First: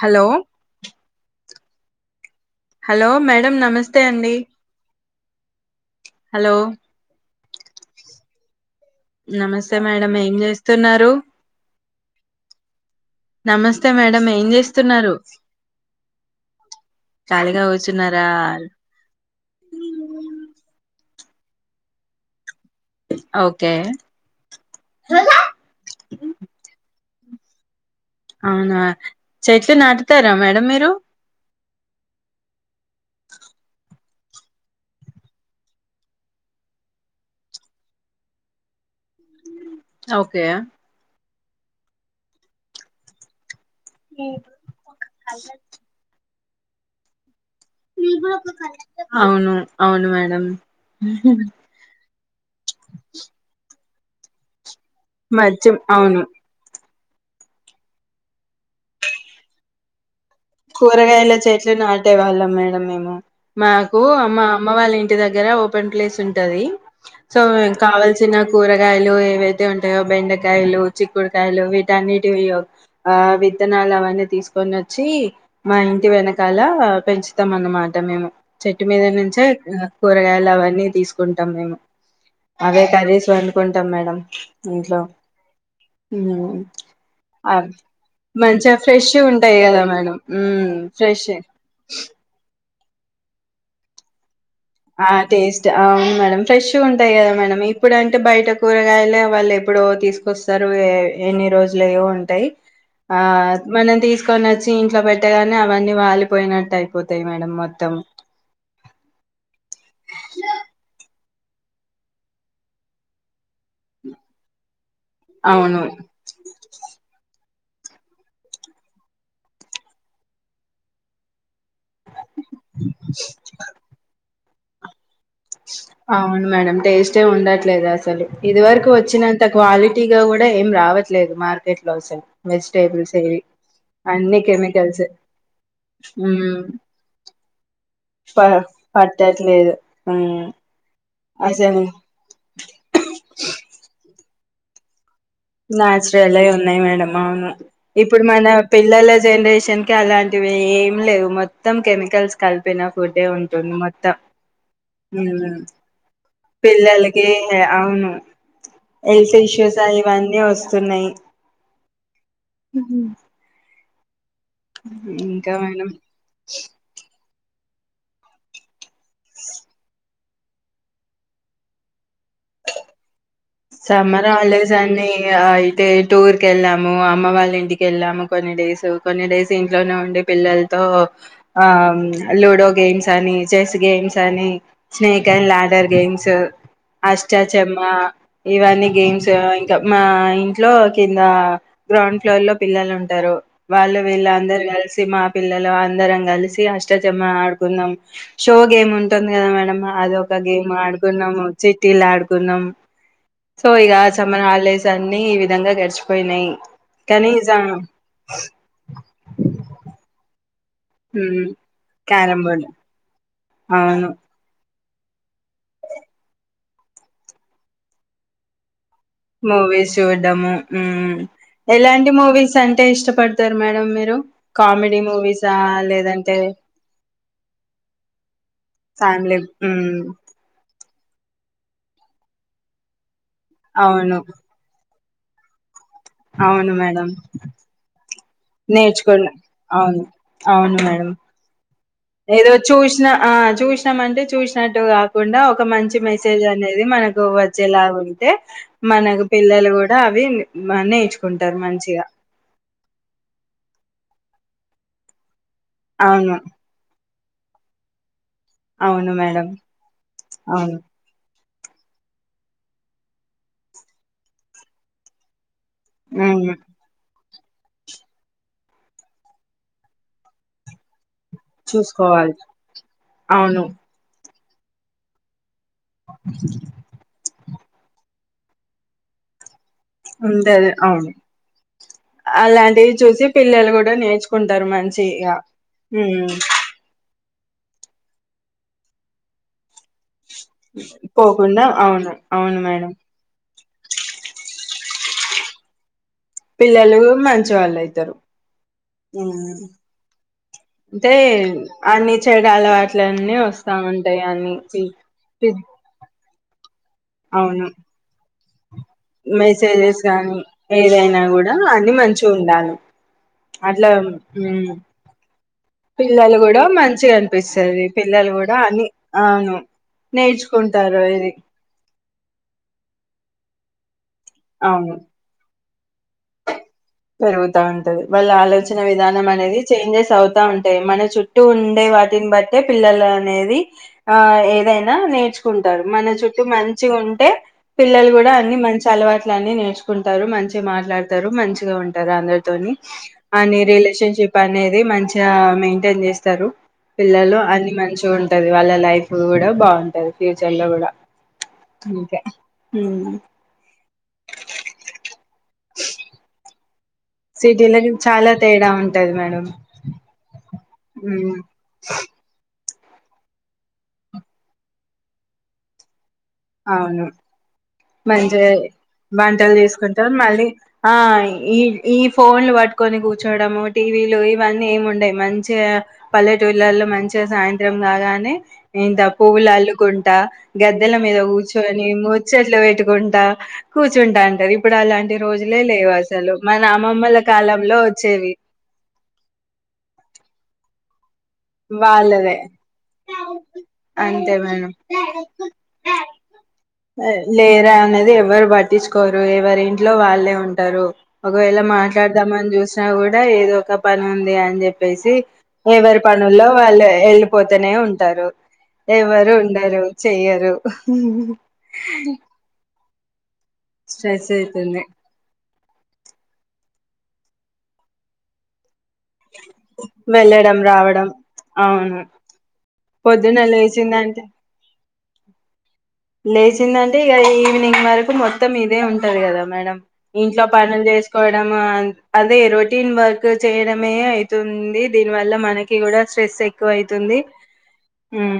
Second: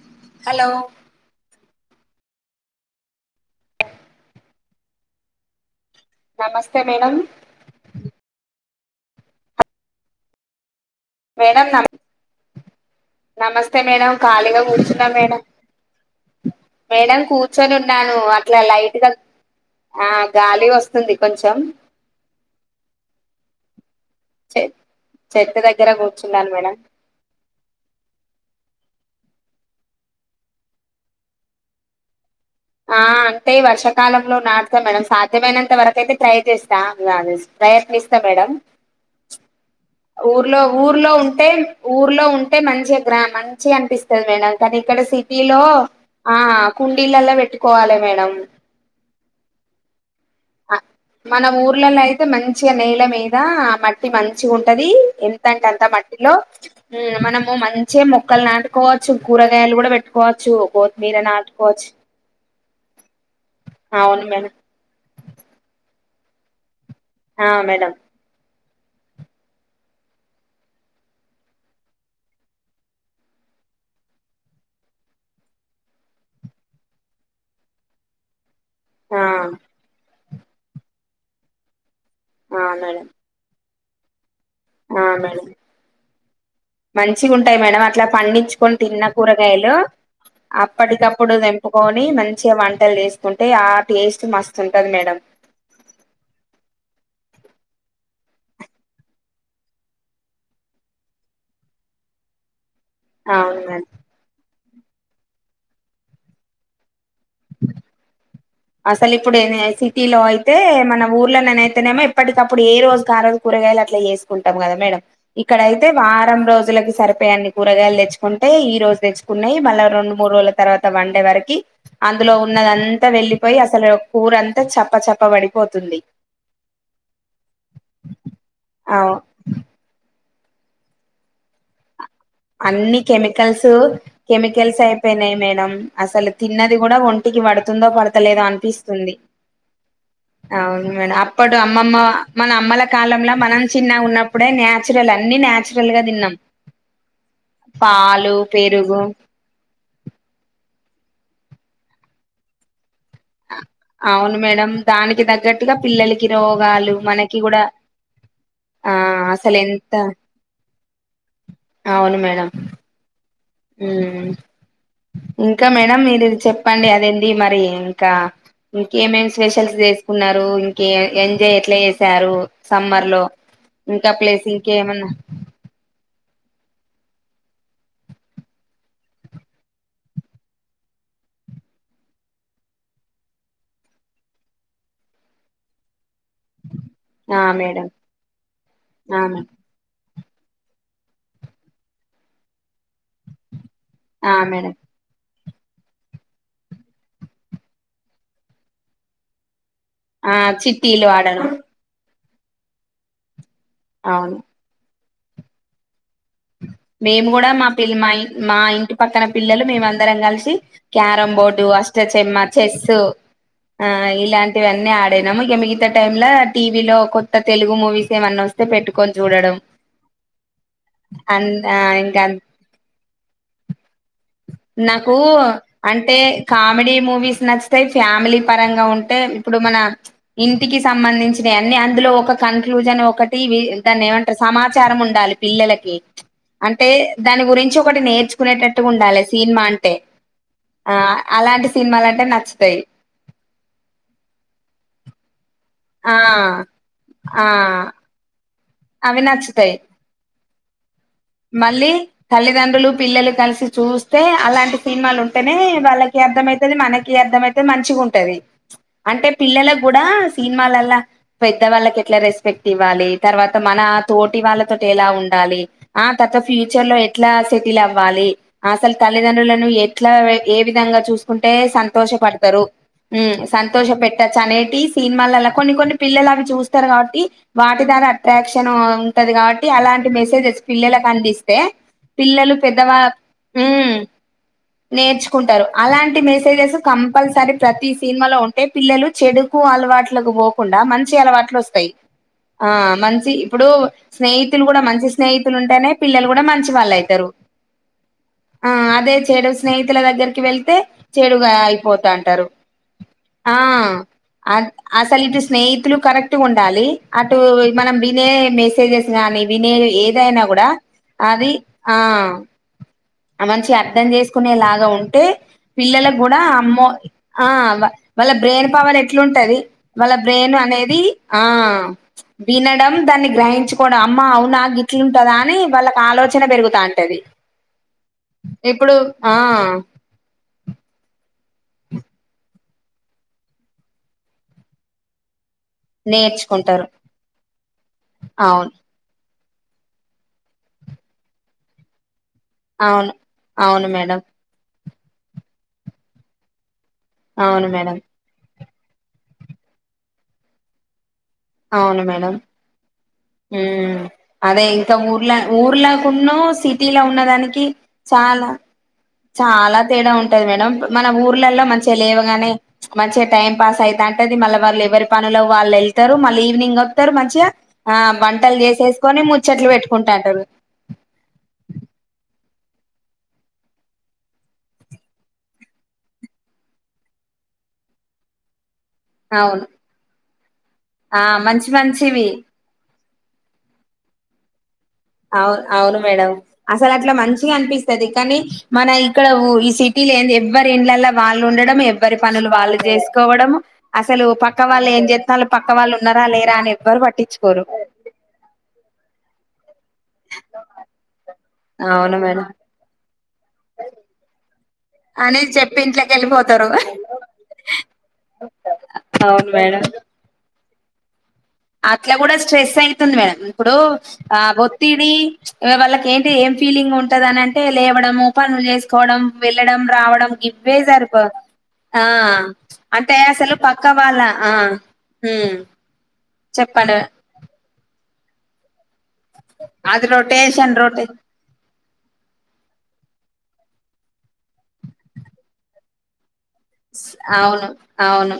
Hello hello madam నమస్తే అండి hello నమస్తే మేడమ్ నమస్తే మేడమ్ ఏం చేస్త మేడం నమ నమస్తే మేడం ఖాళీగా కూర్చున్నాం మేడం మేడం ఖాళీగా కూర్చొని ఉన్నాను కూర్చున్నారా అట్లా లైట్గా ఆ గాలి వస్తుంది కొంచెం ఓకే కుచున్నాను మేడం అవునా చెట్లు నాటుతారా మేడం మీరు ఆ అంటే ఈ వర్షాకాలంలో నాటుతాం మేడం సాధ్యమైనంత వరకు అయితే ట్రై చేస్తా ప్రయత్నిస్తా మేడ ఓకే ఊర్లో ఊర్లో ఉం టే ఊర్లో ఉంటే మంచి గ్రామం మంచిగనిపిస్తది మేడం కానీ ఇక్కడ సిటీలో ఆ కుండీలలో పెట్ అవును అవును మేడం మ మన ఊర్లలో అయితే మంచిగా నేళ్ల మీద మట్ ది మంచి ఉంట ఉంటది ఎంతంటే మధ్య అంత అవును మట్టిలో మనము మంచిగ మొక్కలు నాటుకోవచ్చు కూరగాయలు కూడా పెట్టు కూరగాయల చెట్లు నాటే వాళ్ళం మేడం మేము మాకు అవును అమ్ మా మేడం అమ్మ వాళ్ళ ఇ ఇంటి దగ్గర ఓపెన్ ప్లేస్ ఉంటది సో ఆ మేం మేడం కావాల్సిన కూరగాయలు ఏవైతే ఉంటాయో బెండకాయలు చిక్కుడుకాయలు వీటన్నిటి ఆ విత్తనాలు అవనా తీసుకొని వచ్చి మా ఇంటి వెనకాల పెంచుతాం అన్నమాట మేము చెట్టు మీద ఆ నుంచే కూరగాయలు అవన్నీ తీసుకుంటాం మేము ఆ అవే మేడం కరిసొన్ కుంటాం మేడం ఇంట్లో ఆ మేడం ఉమ్ మంచిగా ఉంటాయి మేడం అట్లా మంచిగా పండించుకొని తిన్న ఫ్రెష్ ఉంటాయి కూరగాయలు కదా మేడం ఉమ్ ఫ్రెష్ అప్పటికప్పుడు తెంపుకొని మంచిగా వంట లు వేసుకుంటే ఆ టేస్ట్ మస్ ఆ టేస్ట్ అవును మేడం ఫ్రెష్గ గ ఉంటాయి కదా మేడం ఇప్పుడుంటే బయట కూరగాయలే వాళ్ళు ఎప్పుడో తీసుకొస్తారు ఎన్ని రోజులువో ఉంటాయి ఆ అవును మేడం మనం తీసుకొని వచ్చ ఇంట్లో పెట్టగానే అవన్నీ వాలిపోయినట్టు అయిపోతాయి మేడం మొత్తం అసలు ఇప్పుడు ఏ సిటీలో అయితే మన ఊర్లోనేనైతేనేమో ఇప్పటికప్పుడు ఏ రోజు ఆ రోజు కూరగాయలు అట్లా చేసుకుంటాం కదా మేడం ఇక్కడ అవును అయితే వారం రోజులకి సరిపోయాన్ని కూరగాయలు తెచ్చుకుంటే ఈ రోజు తెచ్చుకున్నాయి మళ్ళా రెండు మూడు రోజుల తర్వాత వన్డే వరకి అందులో ఉన్నద అంతా వెళ్లి పోయ్ అసలు కూర అంత చప్ప చప్ప పడిపోతుంది అవును మేడం టేస్టే ఉండట్లేదు అసలు ఇది వరకు అవు వచ్చినంత క్వాలిటీ ఇక కూడా ఏం రావట్లేదు మార్కెట్ లో ఆసలు అన్ని కెమికల్స్ కెమికల్స్ అయిపోయినాయి మేడం అసలు తిన్నది కూడా ఉ ంటికి తుందో ప పడతలేదో అనిపిస్తుంది పట్టట్లేదు ఉమ్, అవును మేడం అప్పడు అసలు అమ్మమ్మ మన అమ్మల కాలంలో మనం చిన్నగా ఉన్న ప్పుడే న్యాచురల్ అ నాచురల్ ఉన్నాయి మేడమ్మా అవును ఇప్పుడు పాలు మన పెరుగు పిల్లల జనరేషన్ కి అలాంటివి ఏ లేవు మొత్తం కెమికల్స్ కలిపిన ఫుడ్డే ఉంటుంది మొత్తం అవును మేడం దానికి ఉమ్, తగ్గట్టుగా పిల్లలకి రోగాలు పిల్లలకి మనకి కూడా అవును ఆ హెల్త్ అసలు ఇష్యూస్ ఎంత ఇవన్నీ వస్తున్నాయి అవును మ్యా ఉ ఉ ఇంకా మేడం మీరు చెప్పండి అదే ఇది మరి ఇంకా ఇంకేమేమి స్పెషల్స్ చేసుకున్నారు, ఇంకే ఎంజాయ్ ఎట్లా చేసారు సమ్మర్ లో ఇంకా సమ్మర్ ప్లేస్ హాలిడేస్ అండి ఇంకేమన్నా అయితే టూర్ కెళ్ళాము అమ్మ వాళ్ళ ఇంటికి వెళ్ళాము, కొన్ని డేస్ కొన్ని డేస్ ఇంట్లోనే ఉండే పిల్లలతో ఆ లుడో గేమ్స్ అని, చెస్ గేమ్స్ అని, స్నేక్ అండ్ లాడర్ గేమ్ చ్ అష్టా ఆ చెమ్మ మేడం ఇవన్నీ ఆ గేమ్స్ మేడం ఇంకా మా ఇంట్లో కింద గ్రౌండ్ ఫ్లోర్ లో పిల్లలు ఉంటారు వాళ్ళు వీళ్ళ ఆ అందరు మేడం కలిసి మా పిల్లలు అందరం కలిసి అష్టచమ్మ ఆడుకుందాం షో గేమ్ ఉంటుంది కదా మేడం అద ఒక ఆ గేమ్ చిట్టీలు ఆడ్గు నము ఆడడం చ చిటీల్ ఆడ్ కున్నాం సో ఇగా అవును సమ్మర్ హాలిడేస్ న్నీ ఈ విధంగా గడిచిపోయినాయి మేము కానీ కూడా సా మా పిల్ మా మా ఇంటి పక్కన పిల్లలు మేమ అందరం కలిసి క్యారం మ్మ్ బోర్డు అష్టచమ్మ క్యారం బోర్డ్ చెస్సు ఆ అవును ఇలాంటి ఇవన్నీ ఆడనాము ఇక మిగతా టైమ్ లో టీవీలో కొత్త తెలుగు మూవీస్ ఏమన్నా వస్తే పెట్టుకు మూవీస్ చూడ్డము మ్ అంత అ ఇంకా మేడం మీరు కామెడీ నాకు మూవీసా అంటే లేదంటే కామెడీ మూవీస్ నచ్చితాయి ఫ్యామిలీ పరంగా ఉంటే ఫ్యామిలీ ఇప్పుడు మన మ్మ్ ఇంటికి సంబంధించినవి అన్ని అందులో ఒక కన్క్లూజన్ ఒక టీవి దాన్ని అవును ఏమంటారు సమాచారం ఉ డాలి పిల్లలకి అవును అంటే మేడం దాని గురించి ఒకటి నేర్చు కునేటట్టుగా ఉండాలి నేర్చుకున్నా సినిమా అంటే అవును అవును ఆ మేడం అలాంటి సినిమాలంటే ఏదో నచ్చుతాయి చూసిన ఆ చూసినాంమంటే చూసినట్టుగా ఉండవ్ ఒక మంచి ఆ మెసేజ్ అనేది మనకు ఆ వచ్చేలాగ ఉంటే అవి మనకు పిల్లలు నచ్చుతాయి కూడా అవి మని మళ్ళీ తల్లిదండ్రులు పిల్లలు కలిసి చూస్త స్తే అలాంటి సినిమాలు ఉంటాయి అంటనే వాళ్ళకి అవును అర్థమవుతుది మనకి ఈ అర్థంమయితే మంచిగ ఉంటది. అవును అంటే మేడం పిల్లలకు కూడా అవును సినిమాలల్లా పెద్ద వాళ్ళకి ఎట్లా రెస్పెక్ట్ ఇవ్వాలి. తర్వాత మన తోటి వాళ్ళతోటి ఎలా ఉండాలి. ఆ తత ఉమ్ ఫ్యూచర్ లో ఎట్లా సెటిల్ అవ్వాలి. అసలు తల్లిదండ్రులను ఎట్లా ఏ విధంగా చూసు. కుంటే సంతోష చూసుకోవాలి పడతారు అవును సంతోష పెట్ చనేటి సినిన్మాల్లా కొన్ని కొన్ని పిల్లలు అవి చూస్తారు కాబట్టి వాటి దారా అట్రాక్షన్ ఉంటది కాబట్టి. అలాంటి మెసేజ్స్ ఉంటది పిల్లలకు అవును అందిస్తే పిల్లలు పెద్ద అలాంటివి వాళ్ళు చూసి ఉ పిల్లలు కూడా నేర్చుకుంటారు మంచిగా నేర్చుకుంటారు. అలాంటి ఉమ్ మెసేజెస్ క పల్సరీ ప్రతి సినిమాలో ఉంటే పిల్లలు చెడుకు అలవాట్ పోకుండా మంచి అలవాట్లు పోకుండా వస్తాయి. అవును అవును ఆ మేడం మంచి ఇప్పుడు స్నేహితులు కూడా మంచి స్నేహితు ఉంటేనే పిల్లలు కూడా మంచి వాళ్ళు పిల్లలు అయితరు. మంచి వాళ్ళు అయితారు ఆ అదే ఉమ్ చెడు స్నేహితుల దగ్గరికి వెళ్తే అంటే చెడుగా అయిపోతా అన్ని అంటారు. చెడు అలవాట్లన్నీ ఆ వస్తా ఉంటాయి అన్ని చి- అసలు ఇటు చి- స్నేహితులు కరెక్ట్. ఉండాలి అటు అవును మనం వినే మెస్ స్ గానీ వినేవీ మెసేజెస్ గానీ యినా కూడా ఏదైనా అది కూడా అన్ని ఆ మంచిగా ఉండాలి మంచి అట్లా అర్థం ఉమ్ చేసుకునేలాగా. ఉంటే పిల్లలకు పిల్లలు కూడా అమ్మో మంచిగా ఆ అనిపిస్తది వా పిల్లలు వాళ్ళ కూడా బ్రెయిన్ అని పవర్ అవును ఎట్లుంటది. వాళ్ళ బ్రెయిన్ అనేది నేర్చుకుంటారు ఇది ఆ వినడం దాన్ని గ్రహించుకోడా అమ్మ అవునా గి అవును కం పదాన్ని వాళ్ళకి ఆలోచన పెరుగుతుంది పెరుగుతా ఉంటది వాళ్ళ ఆలోచన ఇప్పుడు విధానం ఆ అనేది చేంజెస్ అవుతా ఉంటాయి మన చుట్టూ చుట్టు ఉండే వాటిని బట్టే పిల్లలు అనేది ఆ ఏదైనా నేర్చు కుంటారు మన చుట్టూ నేర్చుకుంటారు మంచిగా ఉంటే పిల్లలు కూడా అన్ని అవును మంచి అలవాటు అన్ని నేర్చుకుంటారు మంచి మాట్లాడుతారు మంచి ఉంట అందులో అవును అని అవును రిలేషన్ మేడం షిప్ అనేది మంచి మెయింటైన్ చేస్తారు పిల్లలు అవును అన్ని మేడం మంచి ఉంటది వాళ్ళ లైఫ్ కూడా బాగుంటది ఫ్యూచర్ లో కూడా అవును మేడం ఉమ్ అదే ఇంకా ఊర్లా ఊర్లాకున్న సిటీలో చాలా తేడా ఉంటది మేడం. చాలా తేడా ఉంటది మేడం మన హ్మ్ ఊర్లలో మంచిగా లేవగానే మంచిగా టైం పాస్ అయిత అంటేది మళ్ళీ వాళ్ళు ఎవరి పనులు వాళ్ళు వెళ్ అవును ఆ మంచిగా వంటలు చేసేసుకొని వంటలు ముచ్చట్లు తీసుకుంటారు పెట్టుకుంటాంటారు మళ్ళీ ఆ ఈ ఈ ఫోన్లుట్ కట్టుకొని కూర్చోడము టీవీలు ఇవన్నీ ఏమి ఉండయి మంచిగా పల్లెటూళ్లల్లో మంచిగా సాయంత్రం కాగాని ఇంత పువ్వులు అవును అల్లుకుంటా గగాద్ద మీద ఆ మంచి కూర్చొని మంచివి ముచ్చట్లు పెట్టుకోం త కూర్చుట ఉంటాంటరి అవును అవును మేడం అసలు అట్లా అమ్మమ్మల మంచిగా కాలంలో అనిపిస్తుది వచ్చేవి కానీ మన ఇక్కడ ఈ సిటీలో ఏంది ఎవ్వ తిండ్లల వాళ్ళు ఉండడం ఎవ్వరి వాళ్ళదే పనులు వాళ్ళు చేసుకోవడం అసలు అంతే పక్క మేడం వాళ్ళు ఏం చెస్త పక్క వాళ్ళు ఉన్నార లేరా అనే లేరా అనేది ఎవరు ప పట్టించుకోరు ఎవరెంటి ఇంట్లో లో వాళ్ళే ఉంటారు ఒకవేళ అవును మేడం మాట్లాడదాంని చూసినా కూడా ఏదో ఒక పని ఉంది అని చెప్పేసి అని చెప్పి ఎవరి ఇంట్లోకి పనుల్లో వెళ్ళిపోతారు వాళ్ళు వెళ్ళిపోతేనే ఉంటారు ఎవరు అవును ఉండరు చెయ్యరు ఉమ్ అత్లా కూడా స్ట్రెస్ అయి తుంది మేడం ఇప్పుడు స్ట్రెస్ ఆ అయితుంది ఒత్తిడి వాళ్ళకి ఏంటి ఫీలింగ్ ఉంటందిని అంటే లేవడము పనులు చేసు పోవడం వెళ్ళడం రావడం వెళ్ళడం గివ్వే రావడం సరిపోతా అవును ఆ అంటే పొద్దున అసలు పక్క వాళ్ళ లేచిందంటే ఆ లేచిందంటే చెప్పండి ఇగా ఈవినింగ్ వరకు మొత్తం ఇవే ఉం ఉంటాది కదా మేడం అది ఇంట్లో రొటేషన్ పనులు రొటే చేసుకోవడం అదే రోటీన్ వర్క్ చేయడం మే అయితుంది దీని వల్ల మనకి కూడా స్ట్రెస్ ఎక్కువ అయితుంది అవును అవును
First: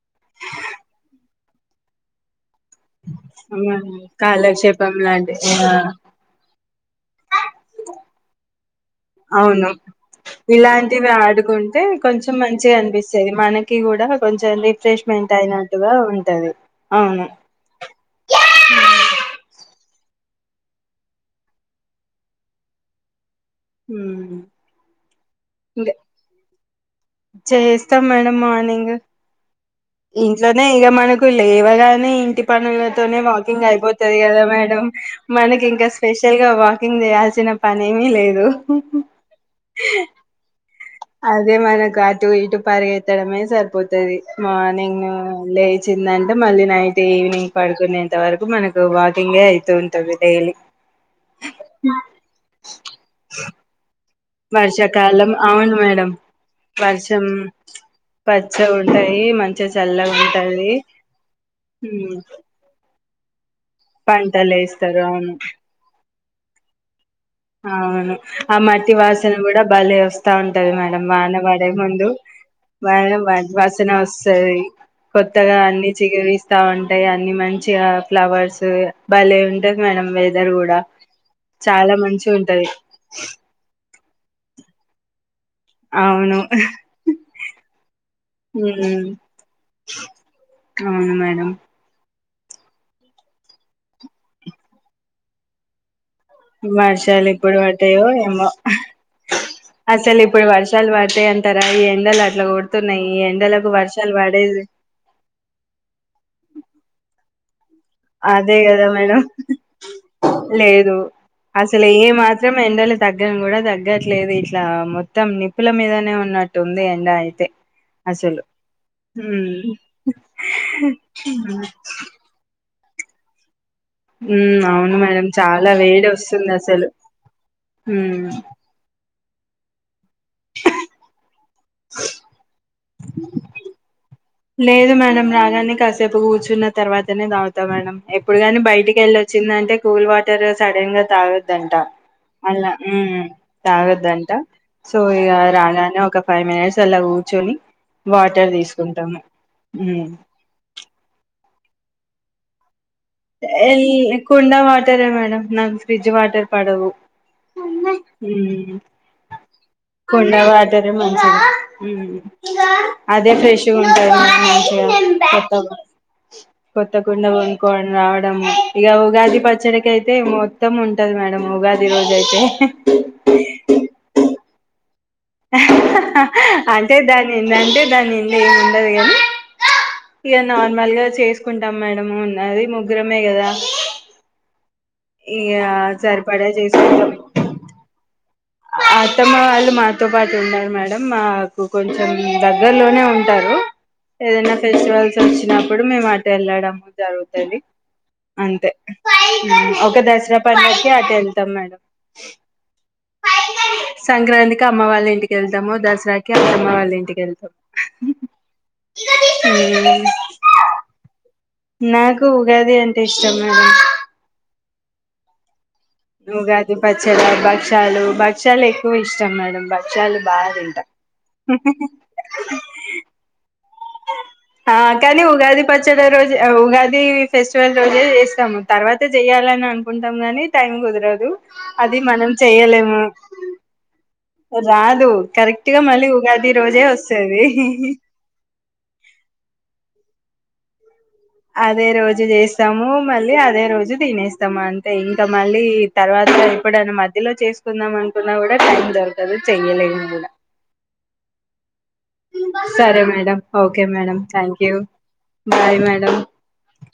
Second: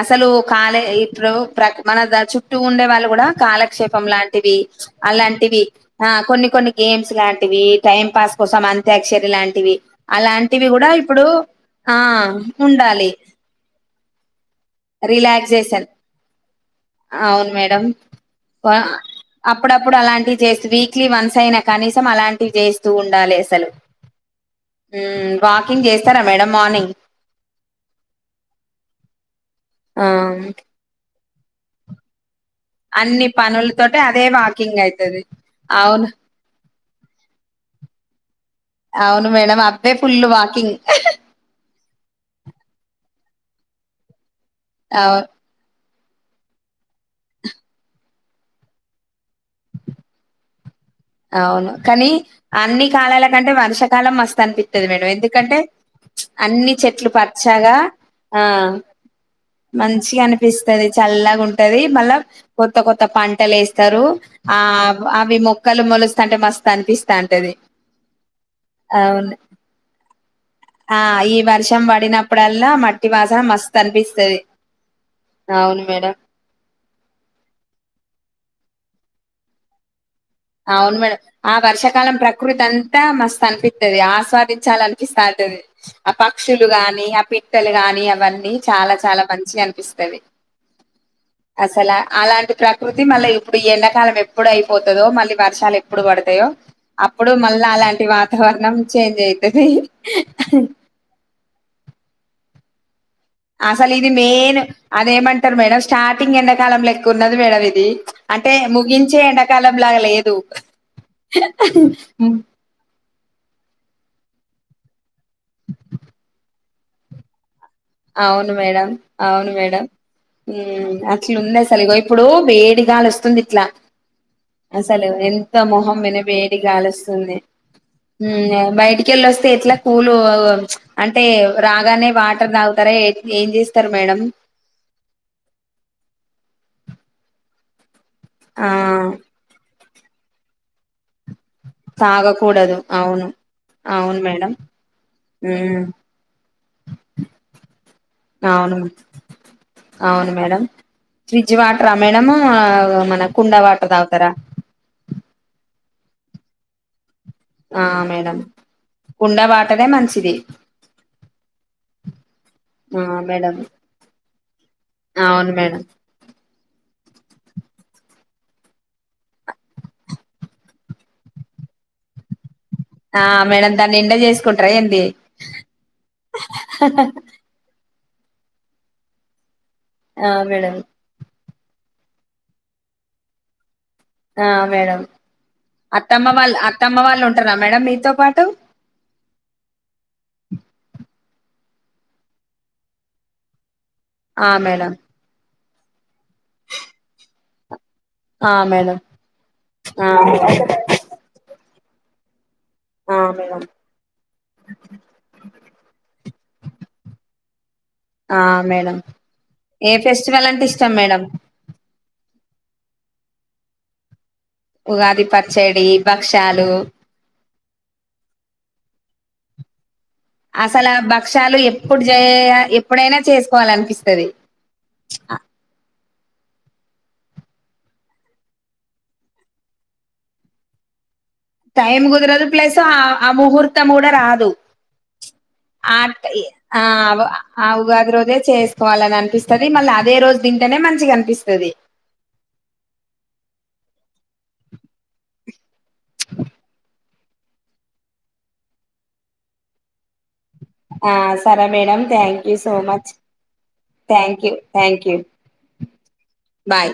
అసలు కాలే ఇప్పుడు ప్రతి మన చుట్టూ ఉండే వాళ్ళు కూడా కాలక్షేపం లాంటివి కాలక్షేపం లాంటి అలాంటివి ఆ కొన్ని కొన్ని గేమ్స్ లాంటివి టైం పాస్ కోసం అంత అవును ఇలాంటివి ఇప్పుడు ఆడుకుంటే ఆ కొంచెం మంచి ఉండాలి అనిపిస్తాది మనకి కూడా కొంచం రిలాక్సేషన్ అవును మేడం చిన్నప్పుడు అలాంటివి చేస్తే వీక్లీ వన్స్ అయినా కనీసం అలాంటివి చేయిస్తూ ఉండాలి ఉమ్. ఉమ్ వాకింగ్ చేస్తారా మేడం మార్నింగ్ చేయిస్తాం మేడం మార్నింగ్ ఆ ఇంట్లోనే ఇగ మనకు లేవగానే ఇంటి పనులతోనే అన్ని వాకింగ్ పనులతోటి అయిపోతది అదే కదా వాకింగ్ మేడం అయితది మనకి ఇంకా అవును స్పెషల్ గా వాకింగ్ చేయాల్సిన పనే ఏమిీ లేదు అవును మేడం అవ్వే ఫుల్ వాకింగ్ అదే మనకు అటు ఇటు పరిగెత్తడమే సరిపోతది మార్నింగ్ అవును లే వచ్చిందంటే మళ్ళీ నైట్ ఈవినింగ్ పడుకునేంత వరకు మనకు వాకింగ్గే అయితూ ఉంటుంది డైలీ అవును కానీ అన్ని కాలాలకంటే వర్షాకాలం మస్తు అనిపితది మేడం వర్షాకాలం ఎందుకంటే అవును మేడం అన్ని చెట్లు వర్షం పచ్చగా ఆ పచ్చగా ఉంటాయి మంచిగా మంచి చల్లగా ఉంటది అనిపిస్తాది చల్లాగా ఉంటది మళ్ళ కొ కొత్త పంటలులేేస్త ారు పంటలు ఆ వేస్తారు అవును అవి మో మొక్కలు మోలుస్తాంటే మస్త్ అనిపిస్ అవును ఆ మట్టి వాసన అవును కూడా బలే వస్తా ఉంటది ఆ మేడం వాన ఈ పడే వర్షం ముందు పడినప్పుడల్లా వాన మట్టి మస్తు వాసన అనిపిస్తది వస్తాది కొత్తగా అవును అన్ని మేడం చిగురిస్తా ఉంటాయి అన్ని మంచిగా ఫ్లవర్స్ భలే ఉంటది మేడం వెదర్ కూడా అవును మేడం ఆ చాలా వర్షకాలం మంచిగా ప్రకి పకృతి ఉంటది అంతా మస్త అనిపి ది ఆస్వాదించాలని అనిపిస్తా ఆ అవును పక్షులు గానీ ఆ పిట్టలు గాని అవన్నీ చాలా ఉమ్ చాలా మంచిగా అనిపిస్తవి అవును మేడం అసలా అలాంటి ప్రకృతి మళ్ళీ ఇప్పుడు. ఈ ఎండాకాలం ఎప్పుడు అయిపోతుందో. మళ్ళీ బఠశాలే అప్పుడు పడతాయో వర్షాలు అప్పుడు ఎప్పుడు మళ్ళా అలాంటి పడతాయో ఏమో వాతావరణం చేంజ్ అయితుంది. అసలు ఇప్పుడు వర్షాలు పడతాయి ఈ ఎండలు అట్లా కొడుతున్నాయి. ఈ ఎండలకు అసలు ఇది వర్షాలు మెయిన్ పడేది అదేమంటారు, మేడం స్టార్టింగ్ ఎండాకాలంలో ఎక్కువ, ఉ వేళ వ అదే కదా మేడం లాగా లేదు లేదు, అసలు ఏ మాత్రం ఎండలు తగ్గ దగ్గం కూడా తగ్గట్లేదు, ఇట్లా మొత్తం నిప్పుల మీదనే ఉన్నట్టు ఉంది. ఎండ అయితే, అసలు అవును మేడం అవును ఉమ్ మేడం అట్లుంది. అసలు ఇగో ఇప్పుడు వేడి, గాలి వస్తుంది. ఇట్లా ఉ అవును అసలు మేడంమ్ ఎంత చాలా మొహం వేడి మీద వస్తుంది. గాలి అసలు హ కలస్తే ఎట్లా కూల్ అంటే రాగానే వాటర్ తాగు, సరే ఏం చేస్తారు, మేడం లేదు మేడం రాగానే కాసేపు కూర్చున్నా, తర్వాతనే తాగుతా మేడం. ఎప్పుడు కానీ ఆ బయటికి వెళ్ళొచ్చిందంటే, కూల్ వాటర్ సడన్ గా తాగుద్, దంట అలా తాగకూడదు అవును అవును తాగద్దంట మేడం సో ఇక హ్మ్. రాగానే ఒక ఫైవ్ మినిట్స్ అలా కూర్చొని వాటర్ అవును తీసుకుంటాము. ఉమ్ అవును మేడం, ఫ్రిడ్జ్ వాటర్ మేడం మన కుండ వాటర్ ఎ తాగుతారా కుండ వాటర్ మేడం, ఫ్రిడ్జ్ వాటర్ పడవు, ఆ మేడం కుండ వాటరే కొండ మంచిది వాటరే మంచిది, ఆ అదే మేడం ఫ్రెష్గా ఉంటాయి. మంచిగా అవును కొత్త, మేడం కొత్తకుండ కొనుక్కోవాలి. రావడము ఇక ఉగాది పచ్చడికి అయితే, మొత్తం ఉంటది. మేడం ఉగాది రోజు అయితే, ఆ మేడం దాన్ని నిండ చేసి, కుంట్ర ఎంది అంటే దానిడి, అంతే దానిండి ఏం ఉండదుగాని, ఆ ఇక మేడం నార్మల్ గా చేసి, తీసుకుంటాం, మేడము అది ముగ్గురమే కదా, ఆ మేడం ఇక అత్తమ్మ సరిపడా వాళ్ళ అత్తమ్మ వాళ్ళు చేసుకుంటాం ఉంటారా. మేడం మీతో పాటు, అత్తమ్మ వాళ్ళు మాతో పాటు ఉన్నారు. మేడంమ్ మా నాకు కొంచెం దగ్గరలోనే ఉంటారు. ఆ ఏదైనా మేడం ఫెస్టివల్స్ వచ్చినా ఇప్పుడు మేము అటు వెళ్ళడం జరుగుతది ఆ అంతే మేడం ఒక ఆ దసరా పండుగకి అటు ఎళ్తాం మేడం ఆ మేడం సంక్రాంతికి అమ్మ వాళ్ళ ఇంటికి ఎళ్తాము దసరాకి అమ్మమ్మ వాళ్ళ ఇంటికి ఎళ్తామ్ ఆ మేడం ఏ ఫెస్టివల్ అంటే ఇష్టం మేడం నాకు ఉగాది అంటే ఇష్టం మేడం ఉగాది పచ్చేడ్ ఉగాది పచ్చడ భక్షాలు భక్షాలు ఎక్కువ ఇష్ స్టమ్ మేడం బక్ష్ అసలు ఆ భక్ష్యాలు ఎప్పుడు చేయ ఎప్పుడైనా చేసు ఆ కానీ ఉగాది పచ్చడి రోజు ఉగాది ఇది ఫెస్టివల్ రోజే చేస్తాము తర్వాత చేయ్యాలని అనుకుంటాం గాని టైం కుదరదు అది టైమ్ మనం కుదరదు ప్లస్ చెయలేము ఆ ముహూర్తం కూడా రాదు రాదు దు కరెక్ట్ గా ఆ మళ్ళీ ఇ ఉగాది రోజే వస్తది ఆ ఉగాది రోజే చేసుకోవాలిని అనిపిస్తుంది మళ్ళీ అదే రోజ జు దింటనే మంచిగా అనిపిస్తది అదే రోజు చేస్తాము మళ్ళీ అదే రోజు తినేస్తమన్ ఇంకా మళ్ళీ తర్వాత ఎప్పుడైనా మ మధ్యలో చేసుకుందాం అనుకున్నా కూడా టైం దొరకదు చెయలేము కూడా ఆ సరే మేడం థ్యాంక్ యూ సో సరే much madam okay madam thank you bye madam bye